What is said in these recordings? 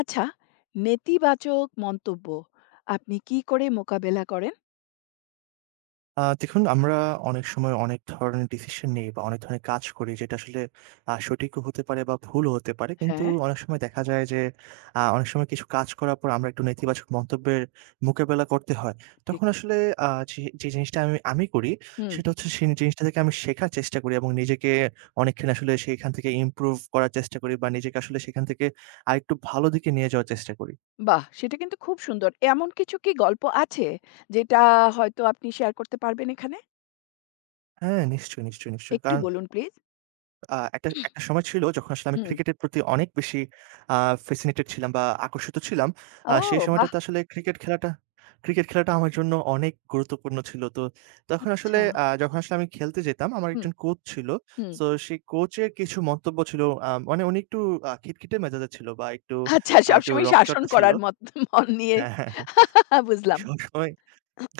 আচ্ছা, নেতিবাচক মন্তব্য আপনি কি করে মোকাবেলা করেন? দেখুন আমরা অনেক সময় অনেক ধরনের ডিসিশন নেই বা অনেক ধরনের কাজ করি যেটা আসলে সঠিকও হতে পারে বা ভুলও হতে পারে। কিন্তু হ্যাঁ, অনেক সময় দেখা যায় যে অনেক সময় কিছু কাজ করার পর আমরা একটু নেতিবাচক মন্তব্যের মোকাবেলা করতে হয়। ঠিক। তখন আসলে যে জিনিসটা আমি করি হুম, সেটা হচ্ছে সেই জিনিসটা থেকে আমি শেখার চেষ্টা করি এবং নিজেকে অনেকখানি আসলে সেইখান থেকে ইমপ্রুভ করার চেষ্টা করি বা নিজেকে আসলে সেখান থেকে আরেকটু ভালো দিকে নিয়ে যাওয়ার চেষ্টা করি। বাহ! সেটা কিন্তু খুব সুন্দর। এমন কিছু কি গল্প আছে যেটা হয়তো আপনি শেয়ার করতে পারবেন এখানে? হ্যাঁ, নিশ্চয়ই, নিশ্চয়ই, নিশ্চয়ই। একটু কারণ বলুন প্লিজ। একটা একটা সময় ছিল যখন আসলে আমি হুম। ক্রিকেটের প্রতি অনেক বেশি আ ফ্যাসিনেটেড ছিলাম বা আকর্ষিত ছিলাম। সেই ও বাহ! সময়টাতে আসলে ক্রিকেট খেলাটা আমার জন্য অনেক গুরুত্বপূর্ণ ছিল। তো তখন আসলে আচ্ছা। যখন আসলে আমি খেলতে যেতাম, আমার হুম, একজন কোচ ছিল। হুম। সো সেই কোচের কিছু মন্তব্য ছিল মানে উনি একটু খিটখিটে মেজাজের ছিল বা একটু আচ্ছা আ একটু সবসময় শাসন রকচটা ছিল। করার মত মন নিয়ে হ্যাঁ, হ্যাঁ, হ্যাঁ। বুঝলাম। সবসময়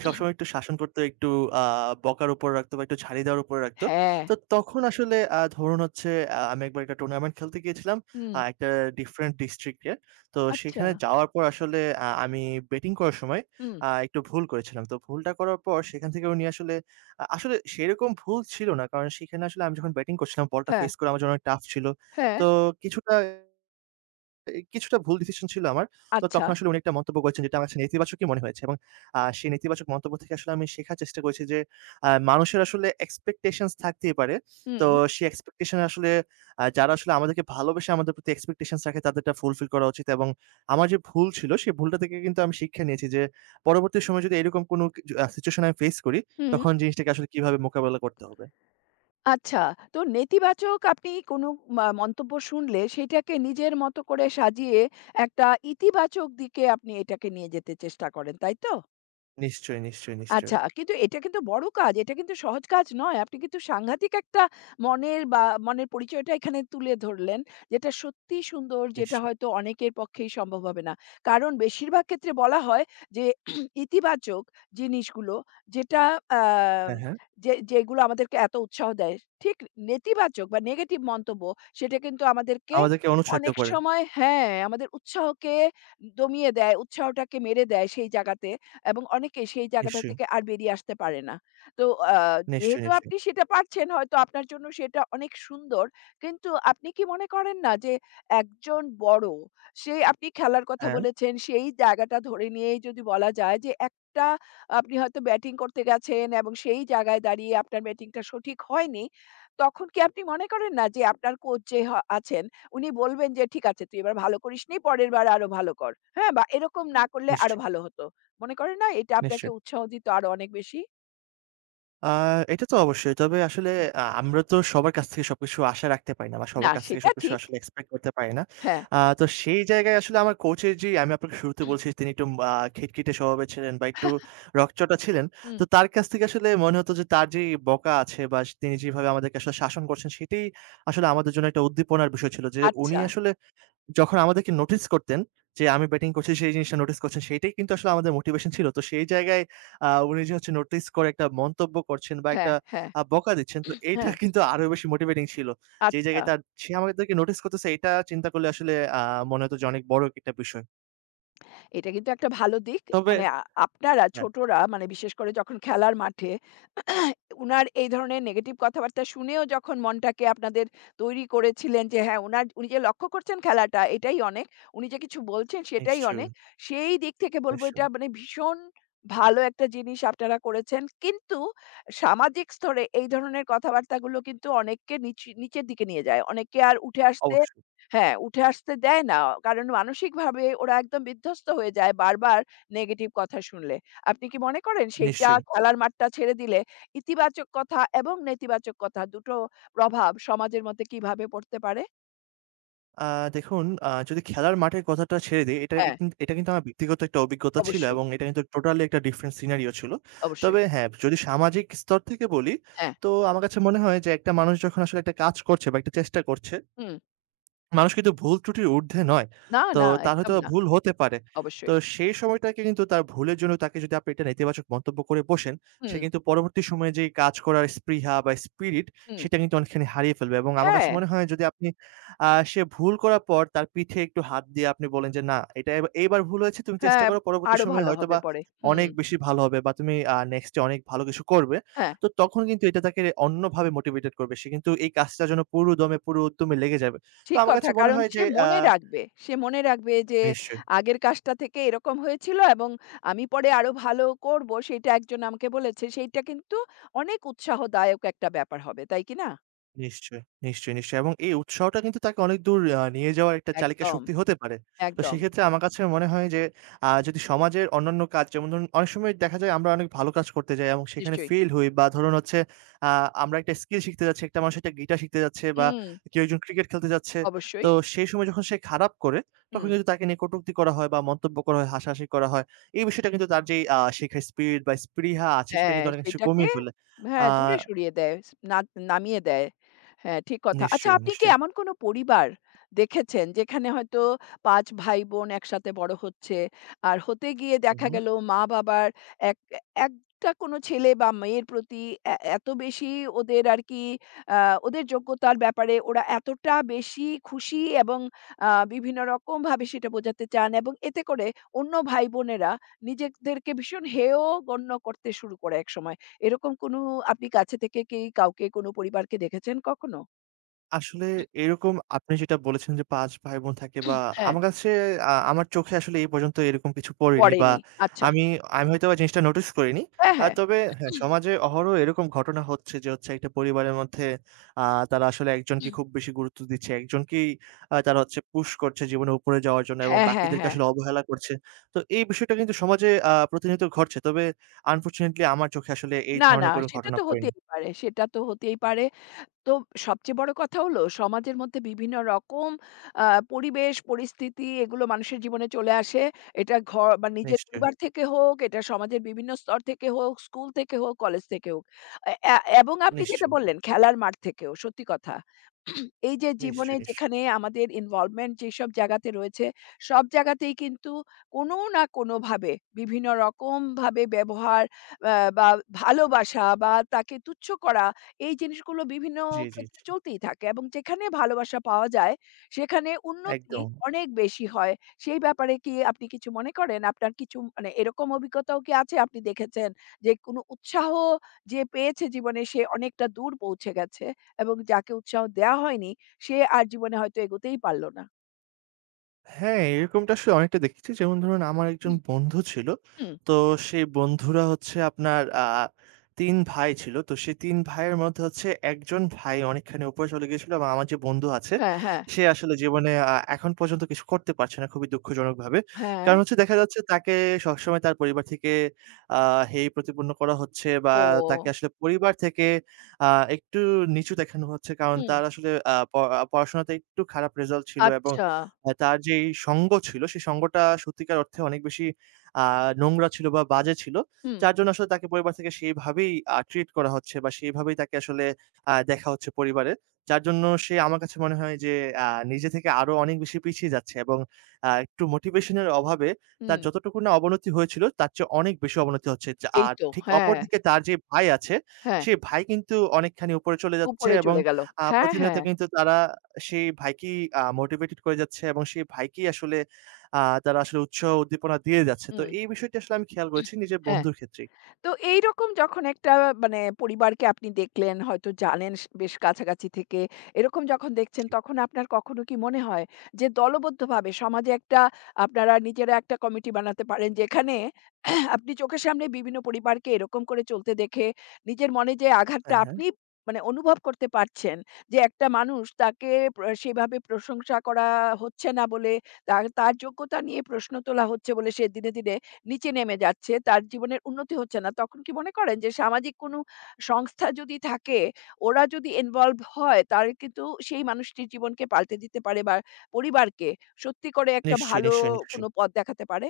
সবসময় একটু শাসন করতো, একটু আ বকার উপর রাখতো বা একটু ছাড়ি দেওয়ার উপর রাখতো। হ্যাঁ, তো তখন আসলে ধরুন হচ্ছে আমি একবার একটা টুর্নামেন্ট খেলতে গিয়েছিলাম। হুম, একটা ডিফারেন্ট ডিস্ট্রিক্ট এ। তো আচ্ছা, সেখানে যাওয়ার পর আসলে আমি ব্যাটিং করার সময় হুম, একটু ভুল করেছিলাম। তো ভুলটা করার পর সেখান থেকে উনি আসলে আ আসলে সেরকম ভুল ছিল না। কারণ সেখানে আসলে আমি যখন ব্যাটিং করছিলাম বলটা হ্যাঁ, ফেস করা আমার জন্য অনেক টাফ ছিল। হ্যাঁ, তো কিছুটা কিছুটা ভুল ডিসিশন ছিল আমার। তো আচ্ছা, তখন আসলে উনি একটা মন্তব্য করেছেন যেটা আমার কাছে নেতিবাচকই মনে হয়েছে এবং সেই নেতিবাচক মন্তব্য থেকে আসলে আমি শেখার চেষ্টা করেছি যে, মানুষের আসলে এক্সপেকটেশনস থাকতেই পারে। তো হুম, সেই এক্সপেকটেশন আসলে যারা আসলে আমাদেরকে ভালোবেসে আমাদের প্রতি এক্সপেকটেশনস রাখে তাদেরটা ফুলফিল করা উচিত এবং আমার যে ভুল ছিল সেই ভুলটা থেকে কিন্তু আমি শিক্ষা নিয়েছি যে, পরবর্তী সময়ে যদি এরকম কোনো কিছু সিচুয়েশন আমি ফেস করি, হুম। তখন জিনিসটাকে আসলে কিভাবে মোকাবেলা করতে হবে। আচ্ছা, তো নেতিবাচক আপনি কোনো মন্তব্য শুনলে সেটাকে নিজের মতো করে সাজিয়ে একটা ইতিবাচক দিকে আপনি এটাকে নিয়ে যেতে চেষ্টা করেন, তাই তো? নিশ্চয়ই, নিশ্চয়ই, নিশ্চয়ই, আচ্ছা, কিন্তু এটা কিন্তু বড় কাজ। এটা কিন্তু সহজ কাজ নয়। আপনি কিন্তু সাংঘাতিক একটা মনের বা মনের পরিচয়টা এখানে তুলে ধরলেন। যেটা সত্যিই সুন্দর, যেটা নিশ্চয়ই। হয়তো অনেকের পক্ষেই সম্ভব হবে না। কারণ বেশিরভাগ ক্ষেত্রে বলা হয় যে ইতিবাচক জিনিসগুলো যেটা আ হ্যাঁ, হ্যাঁ। যে যেগুলো আমাদেরকে এত উৎসাহ দেয়। ঠিক নেতিবাচক বা নেগেটিভ মন্তব্য সেটা কিন্তু আমাদেরকে আমাদেরকে অনুৎসাহিত অনেক করে। সময় হ্যাঁ, আমাদের উৎসাহকে দমিয়ে দেয়, উৎসাহটাকে মেরে দেয় সেই জায়গাতে। এবং অনেকে সেই জায়গাটা নিশ্চয়ই, থেকে আর বেরিয়ে আসতে পারে না। তো আ নিশ্চয়ই, যেহেতু নিশ্চয়ই। আপনি সেটা পারছেন হয়তো আপনার জন্য সেটা অনেক সুন্দর। কিন্তু আপনি কি মনে করেন না যে একজন বড় সে আপনি খেলার কথা হ্যাঁ, বলেছেন সেই জায়গাটা ধরে নিয়েই যদি বলা যায় যে একটা আপনি হয়তো ব্যাটিং করতে গেছেন এবং সেই জায়গায় দাঁড়িয়ে আপনার ব্যাটিংটা সঠিক হয়নি। তখন কি আপনি মনে করেন না যে আপনার কোচ যে আছেন উনি বলবেন যে, "ঠিক আছে তুই এবার ভালো করিসনি পরের বার আরো ভালো কর।" হ্যাঁ? বা এরকম না করলে আরো নিশ্চয়ই, ভালো হতো। মনে করে না এটা আপনাকে নিশ্চয়ই। উৎসাহ দিত আরো অনেক বেশি? আ এটা তো অবশ্যই। তবে আসলে হুম। আমরা তো সবার কাছ থেকে সবকিছু আশা রাখতে পারি না বা না সবার কাছ থেকে সেটা সবকিছু ঠিক। আসলে এক্সপেক্ট করতে পারি না। হ্যাঁ। তো সেই জায়গায় আসলে আমার কোচের যে আমি আপনাকে শুরুতে হুম। বলছি তিনি একটু খিটখিটে স্বভাবের ছিলেন বা একটু রগচটা ছিলেন। হুম। তো তার কাছ থেকে আসলে মনে হতো যে তার যে বকা আছে বা তিনি যেভাবে আমাদেরকে আসলে শাসন করছেন সেটাই আসলে আমাদের জন্য একটা উদ্দীপনার বিষয় ছিল যে উনি আচ্ছা। আসলে যখন আমাদেরকে নোটিস করতেন যে আমি ব্যাটিং করছি, সেই জিনিসটা নোটিস করছেন, সেইটাই কিন্তু আসলে আমাদের মোটিভেশন ছিল। তো সেই জায়গায় উনি যে হচ্ছে নোটিস করে একটা মন্তব্য করছেন বা একটা হ্যাঁ, হ্যাঁ, বকা দিচ্ছেন, তো এইটা হ্যাঁ। কিন্তু আরো বেশি মোটিভেটিং ছিল। যেই আচ্ছা। জায়গায় তার সে আমাদেরকে নোটিস করতেছে, এটা চিন্তা করলে আসলে আ মনে হতো যে অনেক বড় একটা বিষয়। এটা কিন্তু একটা ভালো দিক। তবে মানে আপনারা হ্যাঁ, ছোটরা মানে বিশেষ করে যখন খেলার মাঠে উনার এই ধরনের নেগেটিভ কথাবার্তা শুনেও যখন মনটাকে আপনাদের তৈরি করেছিলেন যে হ্যাঁ, উনি যে লক্ষ্য করছেন খেলাটা এটাই অনেক। উনি যে কিছু বলছেন সেটাই নিশ্চয়ই, অনেক। সেই দিক থেকে বলব নিশ্চয়ই। এটা মানে ভীষণ ভালো একটা জিনিস আপনারা করেছেন। কিন্তু সামাজিক স্তরে এই ধরনের কথাবার্তাগুলো কিন্তু অনেককে নিচের দিকে নিয়ে যায়। অনেকে আর উঠে আসতে অবশ্যই, হ্যাঁ, উঠে আসতে দেয় না। কারণ মানসিকভাবে ওরা একদম বিধ্বস্ত হয়ে যায় বারবার নেগেটিভ কথা শুনলে। আপনি কি মনে করেন সেইটা নিশ্চয়ই। খেলার মাঠটা ছেড়ে দিলে ইতিবাচক কথা এবং নেতিবাচক কথা দুটো প্রভাব সমাজের মধ্যে কিভাবে পড়তে পারে? আ দেখুন, যদি খেলার মাঠের কথাটা ছেড়ে দেই, হ্যাঁ, এটা কিন্তু আমার ব্যক্তিগত একটা অভিজ্ঞতা ছিল অবশ্যই, এবং এটা কিন্তু টোটালি একটা ডিফারেন্ট সিনারিও ছিল। অবশ্যই। তবে হ্যাঁ, যদি সামাজিক স্তর থেকে বলি, হ্যাঁ, তো আমার কাছে মনে হয় যে একটা মানুষ যখন আসলে একটা কাজ করছে বা একটা চেষ্টা করছে, হুম। মানুষ কিন্তু ভুল ত্রুটির ঊর্ধ্বে নয়। না, তো না তার একদম হয়তো না। ভুল হতে পারে। তো অবশ্যই। সেই সময়টাকে কিন্তু তার ভুলের জন্য তাকে যদি আপনি একটা নেতিবাচক মন্তব্য করে বসেন, সে হুম, কিন্তু পরবর্তী সময়ে যেই কাজ করার স্পৃহা বা spirit হুম। সেটা কিন্তু অনেকখানি হারিয়ে ফেলবে এবং আমার হ্যাঁ, কাছে মনে হয় যদি আপনি সে ভুল করার পর তার পিঠে একটু হাত দিয়ে আপনি বলেন যে, "না, এটা এবা এইবার ভুল হয়েছে। তুমি চেষ্টা হ্যাঁ, করো পরবর্তী আরো সময়ে ভালো হবে হয়তোবা পরে। হুম, অনেক বেশি ভালো হবে বা তুমি নেক্সট এ অনেক ভালো কিছু করবে।" হ্যাঁ। তো তখন কিন্তু এটা তাকে অন্যভাবে মোটিভেটেড করবে। সে কিন্তু এই কাজটার জন্য পুরো দমে, পুরো উদ্যমে লেগে যাবে। তো ঠিক আমার কাছে কথা। মনে কারণ হয় যে সে মনে রাখবে। সে মনে রাখবে যে নিশ্চয়ই। আগের কাজটা থেকে এরকম হয়েছিল এবং আমি পরে আরো ভালো করব সেইটা একজন আমাকে বলেছে। সেইটা কিন্তু অনেক উৎসাহদায়ক একটা ব্যাপার হবে। তাই কি না? নিশ্চয়ই, নিশ্চয়ই, নিশ্চয়ই এবং এই উৎসাহটা কিন্তু তাকে অনেক দূর নিয়ে যাওয়ার একটা চালিকা একদম, শক্তি হতে পারে। তো একদম। সেক্ষেত্রে আমার কাছে মনে হয় যে যদি সমাজের অন্যান্য কাজ যেমন ধরুন অনেক সময় দেখা যায় আমরা অনেক ভালো কাজ করতে যাই এবং সেখানে নিশ্চয়ই। ফেইল হই বা ধরুন হচ্ছে আ আমরা একটা স্কিল শিখতে যাচ্ছি, একটা মানুষ একটা গিটার শিখতে যাচ্ছে বা হুম, কেউ একজন ক্রিকেট খেলতে যাচ্ছে। তো অবশ্যই। সেই সময় যখন সে খারাপ করে তখন হুম। কিন্তু তাকে নিয়ে কটূক্তি করা হয় বা মন্তব্য করা হয়, হাসাহাসি করা হয়। এই বিষয়টা কিন্তু তার যেই শেখার স্পিরিট বা স্পৃহা আছে সেটা হ্যাঁ, কিন্তু অনেকাংশে সেটাকে কমিয়ে ফেলে। আ হ্যাঁ, দূরে সরিয়ে দেয়। না নামিয়ে দেয়। হ্যাঁ, ঠিক কথা। আচ্ছা নিশ্চয়ই, আপনি কি নিশ্চয়ই। এমন কোন পরিবার দেখেছেন যেখানে হয়তো ৫ ভাই-বোন একসাথে বড় হচ্ছে। আর হতে গিয়ে হু, দেখা হু। গেল মা-বাবার এক একটা কোনো ছেলে বা মেয়ের প্রতি এত বেশি ওদের আর কি আ ওদের যোগ্যতার ব্যাপারে ওরা এতটা বেশি খুশি এবং বিভিন্ন রকমভাবে সেটা বোঝাতে চান এবং এতে করে অন্য ভাই-বোনেরা নিজেদেরকে ভীষণ হেয় গণ্য করতে শুরু করে একসময়। এরকম কোনো আপনি কাছে থেকে কি কাউকে কোনো পরিবারকে দেখেছেন কখনো? আসলে এরকম আপনি যেটা বলেছেন যে ৫ ভাই-বোন থাকে বা হ্যাঁ, আমার কাছে আ আমার চোখে আসলে এই পর্যন্ত এরকম কিছু পড়েনি বা পড়েনি। আচ্ছা। আমি আমি হয়তোবা জিনিসটা নোটিস করিনি। হ্যাঁ, হ্যাঁ। তবে হ্যাঁ, সমাজে অহরহ এরকম ঘটনা হচ্ছে যে হচ্ছে একটা পরিবারের মধ্যে আ তারা আসলে একজনকে খুব বেশি গুরুত্ব দিচ্ছে। একজনকেই তারা হচ্ছে পুশ করছে জীবনে উপরে যাওয়ার জন্য এবং হ্যাঁ, হ্যাঁ, বাকিদেরকে হ্যাঁ। আসলে অবহেলা করছে। তো এই বিষয়টা কিন্তু সমাজে প্রতিনিয়ত ঘটছে। তবে আনফরচুনেটলি আমার চোখে আসলে এই না, না ধরনের কোনো সেটা ঘটনা তো পড়েনি। হতেই পারে, সেটা তো হতেই পারে। তো সবচেয়ে বড় কথা হলো সমাজের মধ্যে বিভিন্ন রকম আ পরিবেশ, পরিস্থিতি এগুলো মানুষের জীবনে চলে আসে। এটা ঘর বা নিজের নিশ্চয়ই, পরিবার থেকে হোক, এটা সমাজের বিভিন্ন স্তর থেকে হোক, স্কুল থেকে হোক, কলেজ থেকে হোক। এ এ এবং আপনি যেটা নিশ্চয়ই, বললেন খেলার মাঠ থেকেও সত্যি কথা। এই যে জীবনে নিশ্চয়ই, নিশ্চয়ই। যেখানে আমাদের ইনভলভমেন্ট যেসব জায়গাতে রয়েছে, সব জায়গাতেই কিন্তু কোনো না কোনোভাবে বিভিন্ন রকমভাবে ব্যবহার বা ভালোবাসা বা তাকে তুচ্ছ করা এই জিনিসগুলো বিভিন্ন জি, জি। ক্ষেত্রে চলতেই থাকে এবং যেখানে ভালোবাসা পাওয়া যায়, সেখানে উন্নতি একদম। অনেক বেশি হয়। সেই ব্যাপারে কি আপনি কিছু মনে করেন? আপনার কিছু মানে এরকম অভিজ্ঞতাও কি আছে আপনি দেখেছেন যে কোনো উৎসাহ যে পেয়েছে জীবনে সে অনেকটা দূর পৌঁছে গেছে এবং যাকে উৎসাহ দেয়া হয়নি সে আর জীবনে হয়তো এগোতেই পারল না? হ্যাঁ, এরকমটা আসলে অনেকটা দেখেছি। যেমন ধরুন আমার একজন হুম। বন্ধু ছিল। হুম। তো সেই বন্ধুরা হচ্ছে আপনার ৩ ভাই ছিল। তো সেই ৩ ভাইয়ের মধ্যে হচ্ছে একজন ভাই অনেকখানি উপরে চলে গিয়েছিল এবং আমার যে বন্ধু আছে, হ্যাঁ, হ্যাঁ, সে আসলে জীবনে এখন পর্যন্ত কিছু করতে পারছে না খুবই দুঃখজনকভাবে। হ্যাঁ। কারণ হচ্ছে দেখা যাচ্ছে তাকে সবসময় তার পরিবার থেকে আ হেয় প্রতিপন্ন করা হচ্ছে বা তাকে ও! আসলে পরিবার থেকে আ একটু নিচু দেখানো হচ্ছে। কারণ হুম। তার আসলে আ প পড়াশোনাতে একটু খারাপ রেজাল্ট ছিল এবং আচ্ছা। তার যেই সঙ্গ ছিল, সেই সঙ্গটা সত্যিকার অর্থে অনেক বেশি আ নোংরা ছিল বা বাজে ছিল। হুম, যার জন্য আসলে তাকে পরিবার থেকে সেইভাবেই ট্রিট করা হচ্ছে বা সেইভাবেই তাকে আসলে দেখা হচ্ছে পরিবারে। যার জন্য সে আমার কাছে মনে হয় যে আ নিজে থেকে আরো অনেক বেশি পিছিয়ে যাচ্ছে এবং একটু মোটিভেশন এর অভাবে তার হুম। যতটুকু না অবনতি হয়েছিল, তার চেয়ে অনেক বেশি অবনতি হচ্ছে। যা এই আর তো। ঠিক হ্যাঁ, অপরদিকে তার যে ভাই আছে, হ্যাঁ। সে ভাই কিন্তু অনেকখানি উপরে চলে যাচ্ছে উপরে এবং চলে গেল। হ্যাঁ, প্রতিনিয়ত হ্যাঁ। কিন্তু তারা সেই ভাইকেই মোটিভেটেড করে যাচ্ছে এবং সেই ভাইকেই আসলে আ তারা আসলে উৎসাহ উদ্দীপনা দিয়ে যাচ্ছে। তো হুম। এই বিষয়টি আসলে আমি খেয়াল করেছি নিজের হ্যাঁ, বন্ধুর ক্ষেত্রেই। তো এইরকম যখন একটা মানে পরিবারকে আপনি দেখলেন, হয়তো জানেন বেশ কাছাকাছি থেকে। এরকম যখন দেখছেন জি। তখন আপনার কখনো কি মনে হয় যে দলবদ্ধভাবে সমাজে একটা আপনারা নিজেরা একটা কমিটি বানাতে পারেন যেখানে আপনি চোখের সামনে বিভিন্ন পরিবারকে এরকম করে চলতে দেখে নিজের মনে যে আঘাতটা হ্যাঁ, হ্যাঁ। আপনি মানে অনুভব করতে পারছেন যে একটা মানুষ তাকে সেভাবে প্রশংসা করা হচ্ছে না বলে, তার তার যোগ্যতা নিয়ে প্রশ্ন তোলা হচ্ছে বলে সে দিনে, দিনে নিচে নেমে যাচ্ছে, তার জীবনের উন্নতি হচ্ছে না। তখন কি মনে করেন যে সামাজিক কোনো সংস্থা যদি থাকে, ওরা যদি ইনভলভ হয় তাহলে কিন্তু সেই মানুষটির জীবনকে পাল্টে দিতে পারে বা পরিবারকে সত্যি করে একটা নিশ্চয়ই, ভালো নিশ্চয়ই, নিশ্চয়ই। কোনো পথ দেখাতে পারে।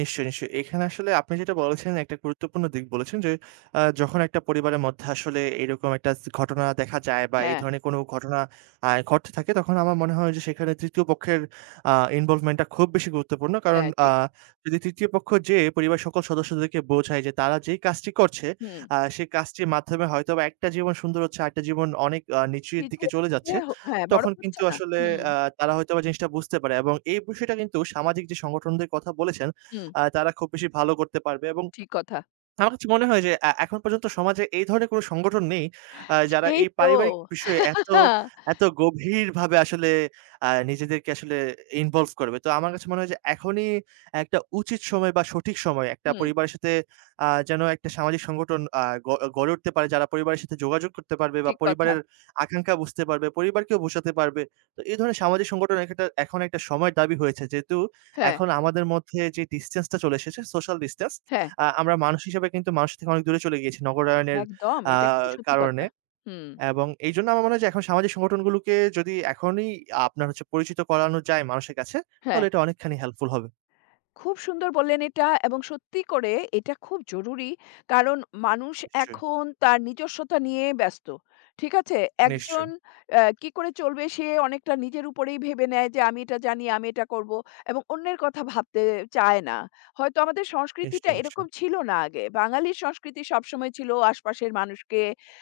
নিশ্চয়ই, নিশ্চয়ই। এখানে আসলে আপনি যেটা বলেছেন একটা গুরুত্বপূর্ণ দিক বলেছেন যে, যখন একটা পরিবারের মধ্যে আসলে এরকম একটা স ঘটনা দেখা যায় বা এই হ্যাঁ, ধরনের কোনো ঘটনা ঘটতে থাকে তখন আমার মনে হয় যে সেখানে ৩য় পক্ষের আ ইনভলভমেন্ট টা খুব বেশি গুরুত্বপূর্ণ। কারণ হ্যাঁ ঠিক। যদি ৩য় পক্ষ যেয়ে পরিবারের সকল সদস্যদেরকে বোঝায় যে তারা যেই কাজটি করছে হুম। সেই কাজটির মাধ্যমে হয়তোবা একটা জীবন সুন্দর হচ্ছে আরেকটা জীবন অনেক নিচের দিকে পিছিয়ে চলে যাচ্ছে। পিছিয়ে হ্যাঁ, বড় তখন হচ্ছে কিন্তু না। আসলে হুম, আ তারা হয়তোবা জিনিসটা বুঝতে পারে এবং এই বিষয়টা কিন্তু সামাজিক যে সংগঠনদের কথা বলেছেন হুম, তারা খুব বেশি ভালো করতে পারবে এবং ঠিক কথা। আমার কাছে মনে হয় যে এ এখন পর্যন্ত সমাজে এই ধরনের কোন সংগঠন নেই, যারা সেই এই তো। পারিবারিক বিষয়ে এত, এত গভীরভাবে আসলে নিজেদেরকে আসলে ইনভলভ করবে। তো আমার কাছে মনে হয় যে এখনই একটা উচিত সময় বা সঠিক সময় একটা হুম, পরিবারের সাথে যেন একটা সামাজিক সংগঠন আ গ গড়ে উঠতে পারে, যারা পরিবারের সাথে যোগাযোগ করতে পারবে বা ঠিক কথা। পরিবারের আকাঙ্খা বুঝতে পারবে, পরিবারকেও বোঝাতে পারবে। তো এই ধরনের সামাজিক সংগঠন একটা এখন একটা সময়ের দাবি হয়েছে। যেহেতু হ্যাঁ, এখন আমাদের মধ্যে যে ডিসট্যান্সটা চলে এসেছে, সোশ্যাল ডিসট্যান্স হ্যাঁ, আমরা মানুষ হিসেবে কিন্তু মানুষ থেকে অনেক দূরে চলে গিয়েছি নগরায়নের একদম। আ এটা কিন্তু সত্যি কারণে। কথা। হুম, এবং এইজন্য আমার মনে হয় যে এখন সামাজিক সংগঠনগুলোকে যদি এখনই আপনার হচ্ছে পরিচিত করানো যায় মানুষের কাছে, হ্যাঁ। তাহলে এটা অনেকখানি হেল্পফুল হবে। খুব সুন্দর বললেন এটা এবং সত্যি করে এটা খুব জরুরি। কারণ মানুষ নিশ্চয়ই, এখন তার নিজস্বতা নিয়ে ব্যস্ত। ঠিক আছে? একজন নিশ্চয়ই, কি করে চলবে সে অনেকটা নিজের উপরেই ভেবে নেয় যে আমি এটা জানি, আমি এটা করব এবং অন্যের কথা ভাবতে চায় না। হয়তো আমাদের সংস্কৃতিটা নিশ্চয়ই, এরকম নিশ্চয়ই। ছিল না আগে। বাঙালির সংস্কৃতি সবসময় ছিল আশপাশের মানুষকে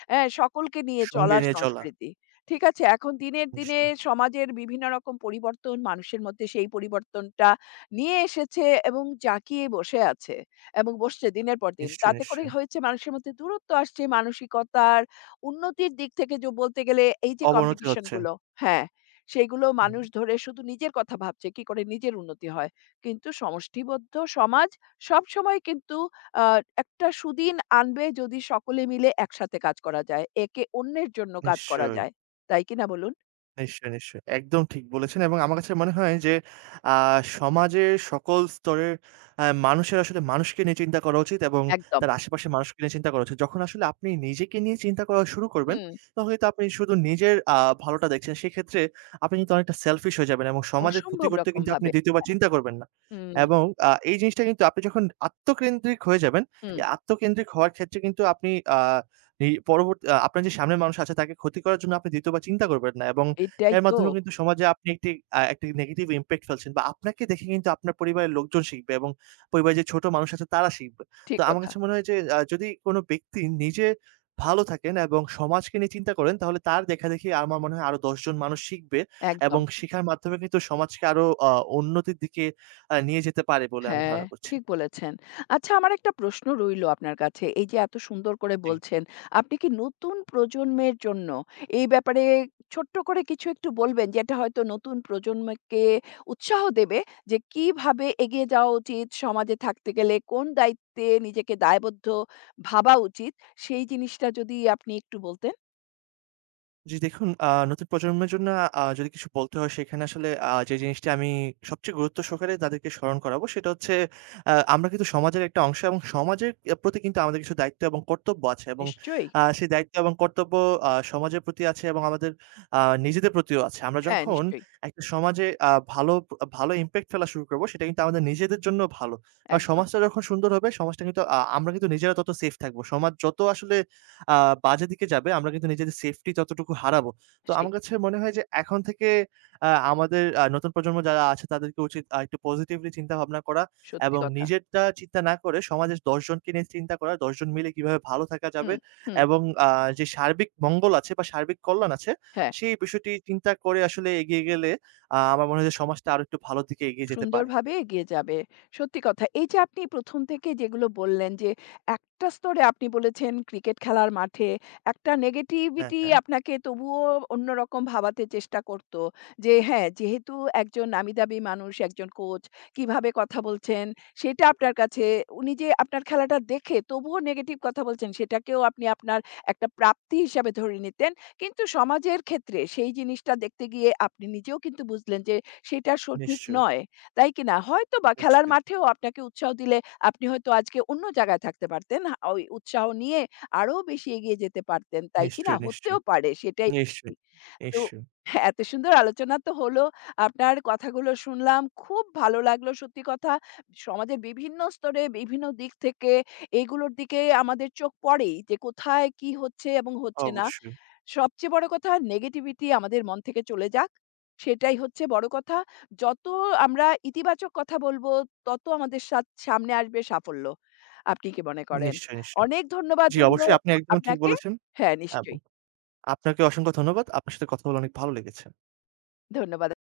সকলকে নিয়ে সঙ্গে চলার নিয়ে চলা। সংস্কৃতি। ঠিক আছে? এখন দিনের দিনে নিশ্চয়ই, সমাজের বিভিন্ন রকম পরিবর্তন, মানুষের মধ্যে সেই পরিবর্তনটা নিয়ে এসেছে এবং জাঁকিয়ে বসে আছে এবং বসছে দিনের পর দিন। নিশ্চয়ই, তাতে করে নিশ্চয়ই। হয়েছে মানুষের মধ্যে দূরত্ব আসছে, মানসিকতার উন্নতির দিক থেকে যে বলতে গেলে এই যে অবনতি কম্পিটিশন হচ্ছে। গুলো হ্যাঁ, সেগুলো হুম, মানুষ ধরে শুধু নিজের কথা ভাবছে, কি করে নিজের উন্নতি হয়। কিন্তু সমষ্টিবদ্ধ সমাজ সবসময় কিন্তু আ একটা সুদিন আনবে যদি সকলে মিলে একসাথে কাজ করা যায়। একে অন্যের জন্য কাজ করা নিশ্চয়ই। যায়। তাই কিনা বলুন? নিশ্চয়ই, নিশ্চয়ই। একদম ঠিক বলেছেন এবং আমার কাছে মনে হয় যে আ সমাজের সকল স্তরের মানুষের আসলে মানুষকে নিয়ে চিন্তা করা উচিত এবং একদম। তার আশেপাশের মানুষকে নিয়ে চিন্তা করা উচিত। যখন আসলে আপনি নিজেকে নিয়ে চিন্তা করা শুরু করবেন, হুম, তখন কিন্তু আপনি শুধু নিজের ভালোটা দেখছেন। সেক্ষেত্রে আপনি কিন্তু অনেকটা সেলফিশ হয়ে যাবেন এবং সমাজের ক্ষতি অসম্ভব করতে কিন্তু আপনি রকমভাবে। ২য় বার চিন্তা করবেন না। হুম, এবং এই জিনিসটা কিন্তু আপনি যখন আত্মকেন্দ্রিক হয়ে যাবেন, হুম, এই আত্মকেন্দ্রিক হওয়ার ক্ষেত্রে কিন্তু আপনি আ নি পরবর্তী আপনার যে সামনের মানুষ আছে তাকে ক্ষতি করার জন্য আপনি ২য় বার চিন্তা করবেন না এবং এটাই এর তো। মাধ্যমেও কিন্তু সমাজে আপনি একটি নেগেটিভ ইমপ্যাক্ট ফেলছেন বা আপনাকে দেখে কিন্তু আপনার পরিবারের লোকজন শিখবে এবং পরিবারের যে ছোট মানুষ আছে তারা শিখবে। তো ঠিক আমার কথা। কাছে মনে হয় যে যদি কোন ব্যক্তি নিজে ভালো থাকেন এবং সমাজকে নিয়ে চিন্তা করেন তাহলে তার দেখাদেখি আমার মনে হয় আরো ১০ জন মানুষ শিখবে এবং একদম। শিখার মাধ্যমে কিন্তু সমাজকে আরো উন্নতির দিকে নিয়ে যেতে পারে বলে আমি হ্যাঁ, ধারণা করছি। ঠিক বলেছেন। আচ্ছা আমার একটা প্রশ্ন রইল আপনার কাছে। এই যে এত সুন্দর করে জি। বলছেন, আপনি কি নতুন প্রজন্মের জন্য এই ব্যাপারে ছোট্ট করে কিছু একটু বলবেন যেটা হয়তো নতুন প্রজন্মকে উৎসাহ দেবে যে কিভাবে এগিয়ে যাওয়া উচিত, সমাজে থাকতে গেলে কোন দায়িত্বে নিজেকে দায়বদ্ধ ভাবা উচিত সেই জিনিসটা যদি আপনি একটু বলতেন? জি দেখুন, নতুন প্রজন্মের জন্য যদি কিছু বলতে হয় সেখানে আসলে যে জিনিসটি আমি সবচেয়ে গুরুত্ব সহকারে তাদেরকে স্মরণ করাবো সেটা হচ্ছে আমরা কিন্তু সমাজের একটা অংশ এবং সমাজের প্রতি কিন্তু আমাদের কিছু দায়িত্ব এবং কর্তব্য আছে এবং নিশ্চয়ই। সেই দায়িত্ব এবং কর্তব্য সমাজের প্রতি আছে এবং আমাদের নিজেদের প্রতিও আছে। আমরা হ্যাঁ, যখন নিশ্চয়ই। একটা সমাজে আ ভালো প ভালো ইমপ্যাক্ট ফেলা শুরু করব সেটা কিন্তু আমাদের নিজেদের জন্য ভালো। কারণ একদম। সমাজটা যখন সুন্দর হবে সমাজটা কিন্তু আমরা কিন্তু নিজেরা তত সেফ থাকবো। সমাজ যত আসলে আ বাজে দিকে যাবে। আমরা কিন্তু নিজেদের সেফটি যতটুকু হারাবো। তো সেই আমার কাছে মনে হয় যে এখন থেকে আমাদের নতুন প্রজন্ম যারা আছে তাদেরকে উচিত একটু পজিটিভলি চিন্তাভাবনা করা সত্যি এবং কথা। নিজেরটা চিন্তা না করে সমাজের ১০ জনকে নিয়ে চিন্তা করা। ১০ জন মিলে কিভাবে ভালো থাকা যাবে হুম, হুম। এবং যে সার্বিক মঙ্গল আছে বা সার্বিক কল্যাণ আছে হ্যাঁ। সেই বিষয়টি চিন্তা করে আসলে এগিয়ে গেলে আমার মনে হয় যে সমাজটা আরো একটু ভালোর দিকে এগিয়ে যেতে পারে। সুন্দরভাবে এগিয়ে যাবে। সত্যি কথা। এই যে আপনি ১ম থেকে যেগুলো বললেন যে, একটা স্তরে আপনি বলেছেন ক্রিকেট খেলার মাঠে একটা হ্যাঁ, নেগেটিভিটি হ্যাঁ। আপনাকে তবুও অন্যরকম ভাবাতে চেষ্টা করত। যে হ্যাঁ, যেহেতু একজন নামিদামি মানুষ, একজন কোচ কিভাবে কথা বলছেন সেটা আপনার কাছে উনি যে আপনার খেলাটা দেখে তবুও নেগেটিভ কথা বলছেন সেটাকেও আপনি আপনার একটা প্রাপ্তি হিসাবে ধরে নিতেন। কিন্তু সমাজের ক্ষেত্রে সেই জিনিসটা দেখতে গিয়ে আপনি নিজেও কিন্তু বুঝলেন যে সেটা সঠিক নিশ্চয়ই, নয়। তাই কিনা? হয়তোবা খেলার নিশ্চয়ই, মাঠেও আপনাকে উৎসাহ দিলে আপনি হয়তো আজকে অন্য জায়গায় থাকতে পারতেন। হা ওই উৎসাহ নিয়ে আরো বেশি এগিয়ে যেতে পারতেন। তাই কিনা? নিশ্চয়ই, নিশ্চয়ই, হতেও পারে সেটাই নিশ্চয়ই, ভাবছি। তো নিশ্চয়ই। হ্যাঁ, এত সুন্দর আলোচনা তো হলো। আপনার কথাগুলো শুনলাম। খুব ভালো লাগলো সত্যি কথা। সমাজের বিভিন্ন স্তরে বিভিন্ন দিক থেকে এগুলোর দিকে আমাদের চোখ পড়েই যে কোথায় কি হচ্ছে এবং হচ্ছে না। অবশ্যই। সবচেয়ে বড় কথা নেগেটিভিটি আমাদের মন থেকে চলে যাক। সেটাই হচ্ছে বড় কথা। যত আমরা ইতিবাচক কথা বলব, তত আমাদের সামনে আসবে সাফল্য। আপনি কি মনে করেন? নিশ্চয়ই, নিশ্চয়ই। অনেক ধন্যবাদ জি, রইল অবশ্যই আপনি একদম ঠিক আপনাকে। বলেছেন হ্যাঁ, এবং নিশ্চয়ই। আপনাকে অসংখ্য ধন্যবাদ। আপনার সাথে কথা বলে অনেক ভালো লেগেছে। ধন্যবাদ।